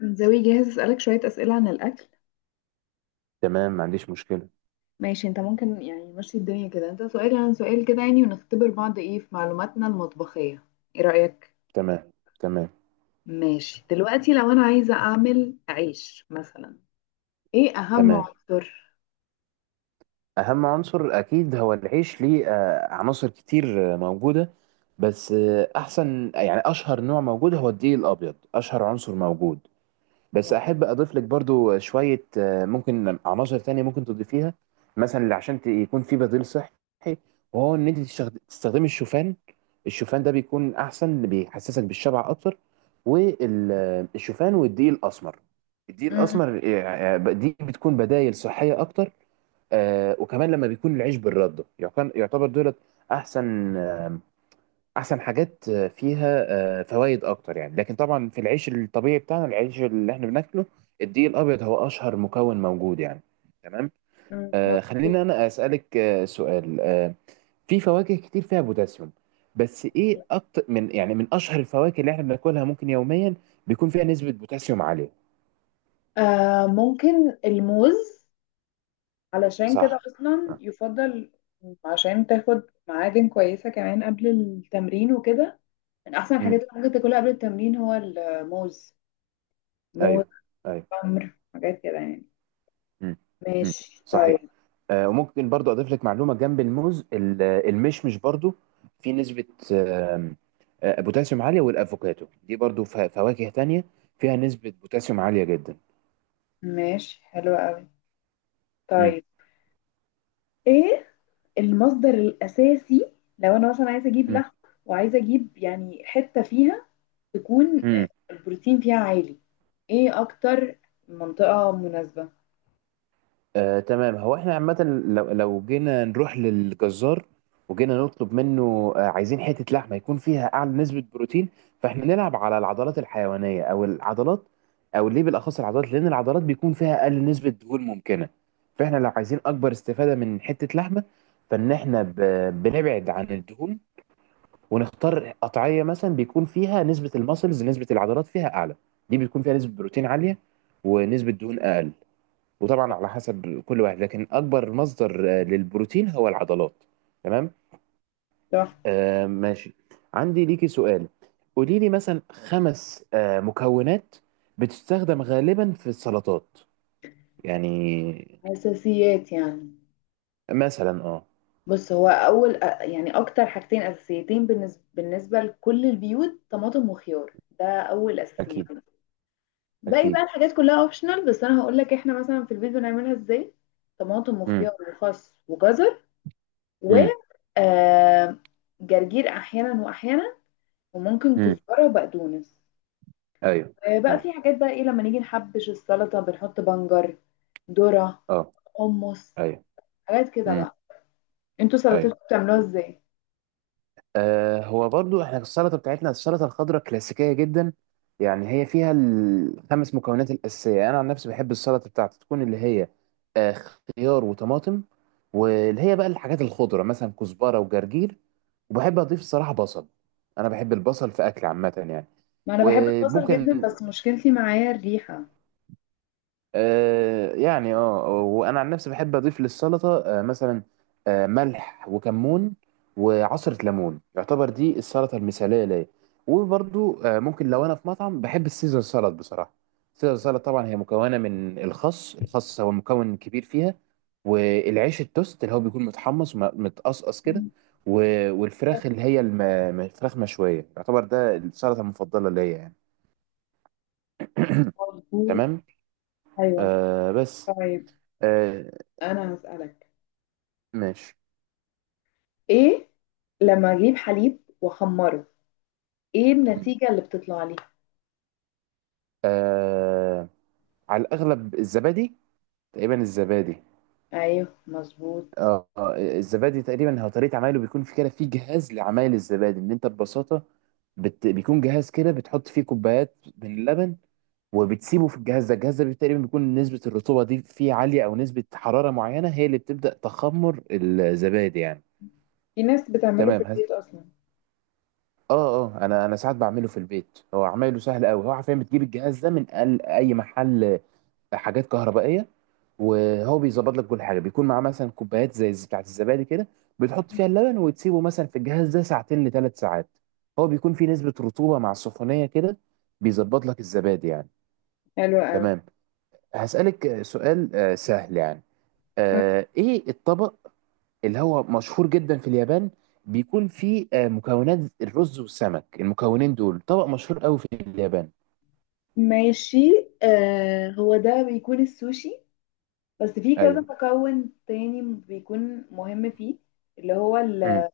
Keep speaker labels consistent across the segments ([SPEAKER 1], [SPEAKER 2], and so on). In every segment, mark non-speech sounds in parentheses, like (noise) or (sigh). [SPEAKER 1] زوي، جاهز اسألك شوية أسئلة عن الأكل.
[SPEAKER 2] تمام. ما عنديش مشكلة.
[SPEAKER 1] ماشي، انت ممكن، يعني ماشي الدنيا كده، انت سؤال عن سؤال كده يعني، ونختبر بعض ايه في معلوماتنا المطبخية. ايه رأيك؟
[SPEAKER 2] تمام. تمام.
[SPEAKER 1] ماشي. دلوقتي لو انا عايزة اعمل عيش مثلا، ايه اهم
[SPEAKER 2] تمام.
[SPEAKER 1] عنصر؟
[SPEAKER 2] أهم عنصر أكيد هو العيش. ليه؟ عناصر كتير، موجودة. بس أحسن يعني أشهر نوع موجود هو الدقيق الأبيض، أشهر عنصر موجود. بس احب اضيف لك برضو شويه، ممكن عناصر تانية ممكن تضيفيها. مثلا اللي عشان يكون في بديل صحي، وهو ان انت تستخدمي الشوفان. الشوفان ده بيكون احسن، اللي بيحسسك بالشبع اكتر. والشوفان والدقيق الاسمر، الدقيق
[SPEAKER 1] مم،
[SPEAKER 2] الاسمر آه، آه، دي بتكون بدائل صحيه اكتر. وكمان لما بيكون العيش بالرده يعتبر، دولت احسن، حاجات فيها فوائد اكتر يعني. لكن طبعا في العيش الطبيعي بتاعنا، العيش اللي احنا بناكله، الدقيق الابيض هو اشهر مكون موجود يعني. تمام.
[SPEAKER 1] مم،
[SPEAKER 2] آه،
[SPEAKER 1] مظبوط.
[SPEAKER 2] خليني انا اسالك سؤال في فواكه كتير فيها بوتاسيوم، بس ايه اكتر من، يعني من اشهر الفواكه اللي احنا بناكلها ممكن يوميا بيكون فيها نسبة بوتاسيوم عالية؟
[SPEAKER 1] آه، ممكن الموز. علشان كده
[SPEAKER 2] صح.
[SPEAKER 1] اصلا
[SPEAKER 2] آه.
[SPEAKER 1] يفضل، عشان تاخد معادن كويسة كمان قبل التمرين وكده. من احسن الحاجات
[SPEAKER 2] امم.
[SPEAKER 1] اللي ممكن تاكلها قبل التمرين هو الموز. موز.
[SPEAKER 2] ايوه. ايوه.
[SPEAKER 1] عمر حاجات كده يعني.
[SPEAKER 2] مم. مم.
[SPEAKER 1] ماشي
[SPEAKER 2] صحيح.
[SPEAKER 1] طيب.
[SPEAKER 2] وممكن برضو اضيف لك معلومه جنب الموز، المشمش برضو، في نسبه آم، بوتاسيوم عاليه. والافوكاتو دي برضو، فواكه تانية فيها نسبه بوتاسيوم عاليه جدا.
[SPEAKER 1] ماشي حلو قوي.
[SPEAKER 2] مم.
[SPEAKER 1] طيب، ايه المصدر الاساسي لو انا مثلا عايزه اجيب لحم، وعايزه اجيب يعني حته فيها، تكون
[SPEAKER 2] مم.
[SPEAKER 1] البروتين فيها عالي؟ ايه اكتر منطقه مناسبه؟
[SPEAKER 2] تمام. هو احنا عامة لو، جينا نروح للجزار، وجينا نطلب منه، عايزين حتة لحمة يكون فيها أعلى نسبة بروتين، فاحنا نلعب على العضلات الحيوانية، أو العضلات، أو ليه بالأخص العضلات؟ لأن العضلات بيكون فيها أقل نسبة دهون ممكنة. فاحنا لو عايزين أكبر استفادة من حتة لحمة، فإن احنا بنبعد عن الدهون، ونختار قطعية مثلا بيكون فيها نسبة المسلز، نسبة العضلات فيها أعلى. دي بيكون فيها نسبة بروتين عالية ونسبة دهون أقل. وطبعا على حسب كل واحد، لكن اكبر مصدر للبروتين هو العضلات. تمام.
[SPEAKER 1] صح.
[SPEAKER 2] آه ماشي. عندي ليكي سؤال، قولي لي مثلا خمس مكونات بتستخدم غالبا في السلطات يعني.
[SPEAKER 1] اساسيات يعني.
[SPEAKER 2] مثلا اه.
[SPEAKER 1] بص، هو اول يعني اكتر حاجتين اساسيتين بالنسبه لكل البيوت، طماطم وخيار، ده اول
[SPEAKER 2] اكيد.
[SPEAKER 1] اساسيتين. باقي بقى
[SPEAKER 2] اكيد.
[SPEAKER 1] الحاجات كلها اوبشنال، بس انا هقول لك احنا مثلا في البيت بنعملها ازاي. طماطم وخيار
[SPEAKER 2] امم.
[SPEAKER 1] وخس وجزر و
[SPEAKER 2] امم.
[SPEAKER 1] آه، جرجير احيانا واحيانا، وممكن
[SPEAKER 2] امم.
[SPEAKER 1] كزبره وبقدونس.
[SPEAKER 2] ايوه.
[SPEAKER 1] آه، بقى
[SPEAKER 2] ايوه.
[SPEAKER 1] في حاجات بقى، ايه لما نيجي نحبش السلطه بنحط بنجر، ذره،
[SPEAKER 2] اه.
[SPEAKER 1] حمص،
[SPEAKER 2] ايوه.
[SPEAKER 1] حاجات كده
[SPEAKER 2] امم.
[SPEAKER 1] بقى. انتوا
[SPEAKER 2] ايوه.
[SPEAKER 1] سلطتكم بتعملوها ازاي؟
[SPEAKER 2] آه هو برضو احنا السلطه بتاعتنا، السلطه الخضراء كلاسيكيه جدا يعني. هي فيها الخمس مكونات الاساسيه. انا عن نفسي بحب السلطه بتاعتي تكون اللي هي آه خيار وطماطم، واللي هي بقى الحاجات الخضره مثلا كزبره وجرجير. وبحب اضيف الصراحه بصل، انا بحب البصل في اكل عامه يعني.
[SPEAKER 1] ما انا بحب البصل جدا
[SPEAKER 2] وممكن
[SPEAKER 1] بس مشكلتي معايا الريحه.
[SPEAKER 2] آه يعني اه، وانا عن نفسي بحب اضيف للسلطه مثلا ملح وكمون وعصره ليمون. يعتبر دي السلطه المثاليه ليا. وبرضو ممكن لو انا في مطعم بحب السيزر سلطه بصراحه. السيزر سلطه طبعا هي مكونه من الخس، الخس هو مكون كبير فيها، والعيش التوست اللي هو بيكون متحمص ومتقصقص كده،
[SPEAKER 1] مم.
[SPEAKER 2] والفراخ اللي هي فراخ مشويه. يعتبر ده السلطه المفضله ليا يعني. (clears throat)
[SPEAKER 1] مظبوط.
[SPEAKER 2] تمام.
[SPEAKER 1] ايوه،
[SPEAKER 2] آه بس.
[SPEAKER 1] طيب
[SPEAKER 2] آه،
[SPEAKER 1] انا هسألك،
[SPEAKER 2] ماشي.
[SPEAKER 1] ايه لما اجيب حليب واخمره، ايه
[SPEAKER 2] مم.
[SPEAKER 1] النتيجة اللي بتطلع لي؟
[SPEAKER 2] آه على الأغلب الزبادي، تقريبا الزبادي.
[SPEAKER 1] ايوه مظبوط.
[SPEAKER 2] آه، الزبادي تقريبا هو طريقة عمايله، بيكون في كده في جهاز لعمايل الزبادي، إن أنت ببساطة بيكون جهاز كده بتحط فيه كوبايات من اللبن، وبتسيبه في الجهاز ده. الجهاز ده تقريبا بيكون نسبة الرطوبة دي فيه عالية، أو نسبة حرارة معينة هي اللي بتبدأ تخمر الزبادي يعني.
[SPEAKER 1] في ناس بتعمله في
[SPEAKER 2] تمام.
[SPEAKER 1] البيت اصلا.
[SPEAKER 2] اه. اه انا، ساعات بعمله في البيت، هو عمايله سهل قوي. هو عارفين بتجيب الجهاز ده من اي محل حاجات كهربائيه. وهو بيظبط لك كل حاجه، بيكون معاه مثلا كوبايات زي بتاعت الزبادي كده، بتحط فيها اللبن وتسيبه مثلا في الجهاز ده ساعتين لثلاث ساعات. هو بيكون فيه نسبه رطوبه مع السخونيه كده، بيظبط لك الزبادي يعني.
[SPEAKER 1] حلو قوي.
[SPEAKER 2] تمام. هسألك سؤال سهل يعني.
[SPEAKER 1] م-
[SPEAKER 2] ايه الطبق اللي هو مشهور جدا في اليابان، بيكون فيه مكونات الرز والسمك؟ المكونين دول طبق مشهور قوي في اليابان.
[SPEAKER 1] ماشي. آه، هو ده بيكون السوشي، بس في كذا
[SPEAKER 2] ايوه.
[SPEAKER 1] مكون تاني بيكون مهم فيه، اللي هو
[SPEAKER 2] امم.
[SPEAKER 1] ال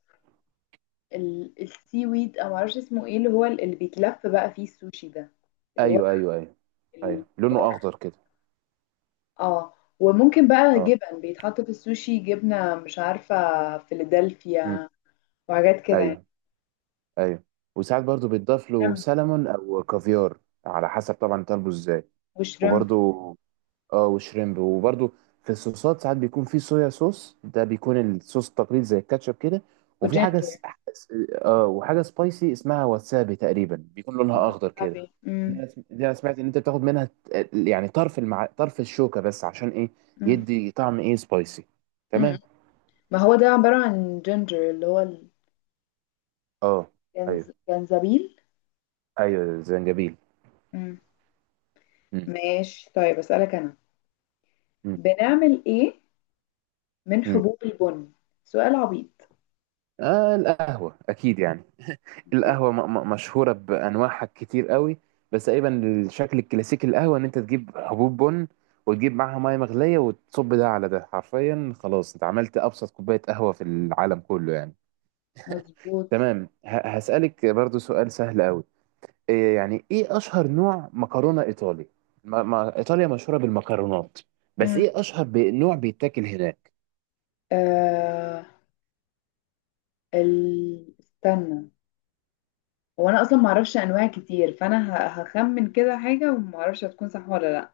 [SPEAKER 1] ال السي ويد، او معرفش اسمه ايه، اللي هو اللي بيتلف بقى فيه السوشي ده، اللي هو ال-
[SPEAKER 2] ايوه. ايوه. ايوه. ايوه،
[SPEAKER 1] الورق.
[SPEAKER 2] لونه اخضر كده.
[SPEAKER 1] اه، وممكن بقى
[SPEAKER 2] اه.
[SPEAKER 1] جبن بيتحط في السوشي، جبنة مش عارفة،
[SPEAKER 2] مم.
[SPEAKER 1] فيلادلفيا وحاجات كده يعني.
[SPEAKER 2] ايوه. ايوه. وساعات برضو بيتضاف له
[SPEAKER 1] شريمب.
[SPEAKER 2] سلمون او كافيار، على حسب طبعا طالبه ازاي.
[SPEAKER 1] وشريمب.
[SPEAKER 2] وبرضو اه، وشريمب. وبرضو في الصوصات ساعات بيكون في صويا صوص، ده بيكون الصوص التقليدي زي الكاتشب كده. وفي حاجه
[SPEAKER 1] وجينجر.
[SPEAKER 2] اه، وحاجه سبايسي اسمها واتسابي تقريبا، بيكون لونها اخضر كده.
[SPEAKER 1] وسابي.
[SPEAKER 2] دي
[SPEAKER 1] مم.
[SPEAKER 2] انا دي أنا سمعت ان انت بتاخد منها يعني طرف طرف الشوكه بس، عشان ايه؟
[SPEAKER 1] مم.
[SPEAKER 2] يدي طعم ايه سبايسي.
[SPEAKER 1] مم.
[SPEAKER 2] تمام.
[SPEAKER 1] ما هو ده عبارة عن جينجر، اللي هو
[SPEAKER 2] اه ايوه.
[SPEAKER 1] جنزبيل.
[SPEAKER 2] ايوه زنجبيل.
[SPEAKER 1] مم.
[SPEAKER 2] مم.
[SPEAKER 1] ماشي. طيب أسألك أنا، بنعمل إيه من
[SPEAKER 2] مم.
[SPEAKER 1] حبوب البن؟ سؤال عبيط.
[SPEAKER 2] آه القهوة أكيد يعني.
[SPEAKER 1] ماشي.
[SPEAKER 2] القهوة مشهورة بأنواعها كتير قوي. بس تقريبا الشكل الكلاسيكي القهوة إن أنت تجيب حبوب بن، وتجيب معاها مية مغلية، وتصب ده على ده، حرفيا خلاص أنت عملت أبسط كوباية قهوة في العالم كله يعني.
[SPEAKER 1] مظبوط.
[SPEAKER 2] تمام. هسألك برضو سؤال سهل قوي. إيه يعني، إيه أشهر نوع مكرونة إيطالي؟ ما إيطاليا مشهورة بالمكرونات، بس
[SPEAKER 1] مم.
[SPEAKER 2] إيه أشهر نوع بيتاكل هناك؟
[SPEAKER 1] آه... استنى، هو أنا أصلا معرفش أنواع كتير، فأنا هخمن كده حاجة ومعرفش هتكون صح ولا لأ.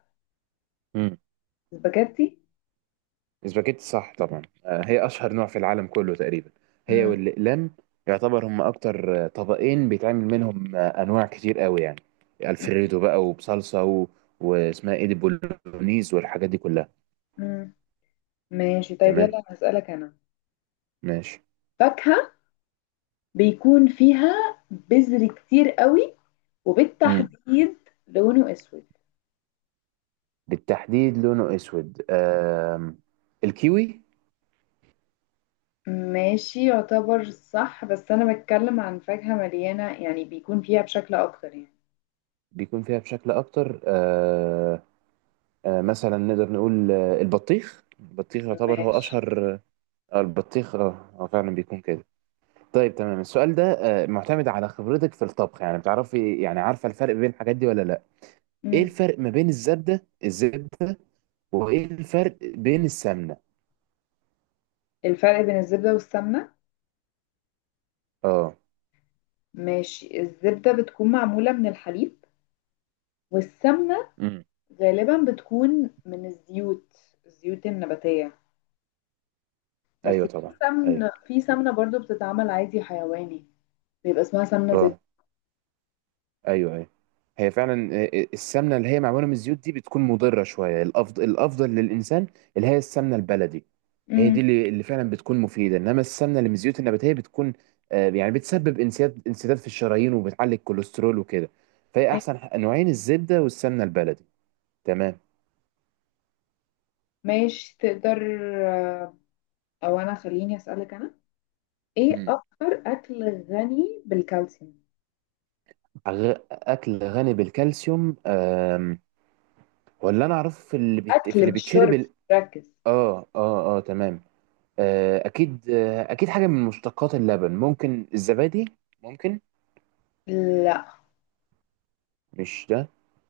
[SPEAKER 1] سباجيتي.
[SPEAKER 2] اسباجيتي، صح طبعا. هي اشهر نوع في العالم كله تقريبا، هي
[SPEAKER 1] مم.
[SPEAKER 2] والاقلام. يعتبر هم اكتر طبقين بيتعمل منهم انواع كتير قوي يعني.
[SPEAKER 1] مم.
[SPEAKER 2] الفريدو بقى، وبصلصه، و... واسمها ايه دي، بولونيز، والحاجات دي كلها.
[SPEAKER 1] مم. ماشي طيب، يلا
[SPEAKER 2] تمام.
[SPEAKER 1] أنا هسألك أنا،
[SPEAKER 2] ماشي.
[SPEAKER 1] فاكهة بيكون فيها بذر كتير قوي،
[SPEAKER 2] امم.
[SPEAKER 1] وبالتحديد لونه اسود.
[SPEAKER 2] بالتحديد لونه اسود. الكيوي.
[SPEAKER 1] ماشي، يعتبر صح، بس انا بتكلم عن فاكهة مليانة، يعني بيكون فيها بشكل اكتر يعني.
[SPEAKER 2] بيكون فيها بشكل اكتر مثلا نقدر نقول البطيخ. يعتبر هو
[SPEAKER 1] ماشي.
[SPEAKER 2] اشهر. البطيخ اه، هو فعلا بيكون كده. طيب تمام. السؤال ده معتمد على خبرتك في الطبخ يعني، بتعرفي يعني عارفة الفرق بين الحاجات دي ولا لا؟ ايه
[SPEAKER 1] مم.
[SPEAKER 2] الفرق ما بين الزبدة، وايه الفرق بين السمنة؟
[SPEAKER 1] الفرق بين الزبدة والسمنة.
[SPEAKER 2] اه.
[SPEAKER 1] ماشي، الزبدة بتكون معمولة من الحليب، والسمنة
[SPEAKER 2] امم.
[SPEAKER 1] غالبا بتكون من الزيوت، الزيوت النباتية. بس
[SPEAKER 2] ايوه
[SPEAKER 1] في
[SPEAKER 2] طبعا. ايوه.
[SPEAKER 1] سمنة برضو بتتعمل عادي حيواني، بيبقى اسمها سمنة زبدة.
[SPEAKER 2] اه. ايوه. ايوه. هي فعلا السمنه اللي هي معموله من الزيوت دي بتكون مضره شويه. الافضل، للانسان اللي هي السمنه البلدي. هي دي
[SPEAKER 1] مم.
[SPEAKER 2] اللي، فعلا بتكون مفيده. انما السمنه اللي من الزيوت النباتيه بتكون، يعني بتسبب انسداد، في الشرايين، وبتعلي الكوليسترول وكده. فهي احسن نوعين الزبده والسمنه البلدي. تمام.
[SPEAKER 1] ماشي تقدر، آه، او انا خليني اسالك انا، ايه
[SPEAKER 2] مم.
[SPEAKER 1] اكتر اكل غني بالكالسيوم؟
[SPEAKER 2] اكل غني بالكالسيوم. ولا، انا اعرف في في
[SPEAKER 1] اكل
[SPEAKER 2] اللي
[SPEAKER 1] مش
[SPEAKER 2] بيتشرب
[SPEAKER 1] شرب،
[SPEAKER 2] ال...
[SPEAKER 1] ركز.
[SPEAKER 2] اه اه اه تمام. اكيد، اكيد حاجه من مشتقات اللبن، ممكن الزبادي ممكن.
[SPEAKER 1] لا.
[SPEAKER 2] مش ده؟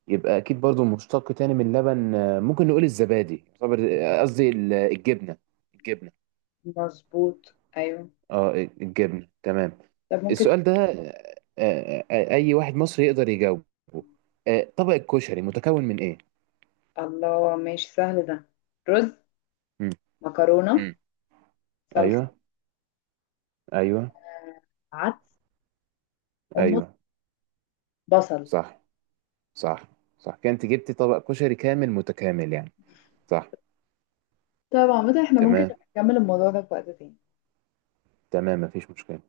[SPEAKER 2] يبقى اكيد برضو مشتق تاني من اللبن، ممكن نقول الزبادي قصدي الجبنه. الجبنه.
[SPEAKER 1] مظبوط، ايوه.
[SPEAKER 2] اه الجبنه. تمام.
[SPEAKER 1] طب ممكن
[SPEAKER 2] السؤال ده اي واحد مصري يقدر يجاوبه. طبق الكشري متكون من ايه؟
[SPEAKER 1] الله، ماشي سهل ده. رز،
[SPEAKER 2] مم.
[SPEAKER 1] مكرونه،
[SPEAKER 2] مم.
[SPEAKER 1] صلصه،
[SPEAKER 2] ايوه. ايوه.
[SPEAKER 1] عدس، حمص،
[SPEAKER 2] ايوه.
[SPEAKER 1] بصل.
[SPEAKER 2] صح. صح. صح، كانت جبتي طبق كشري كامل متكامل يعني. صح.
[SPEAKER 1] طب عامة احنا ممكن
[SPEAKER 2] تمام.
[SPEAKER 1] نبقى نكمل الموضوع ده في وقت تاني.
[SPEAKER 2] تمام، مفيش مشكله.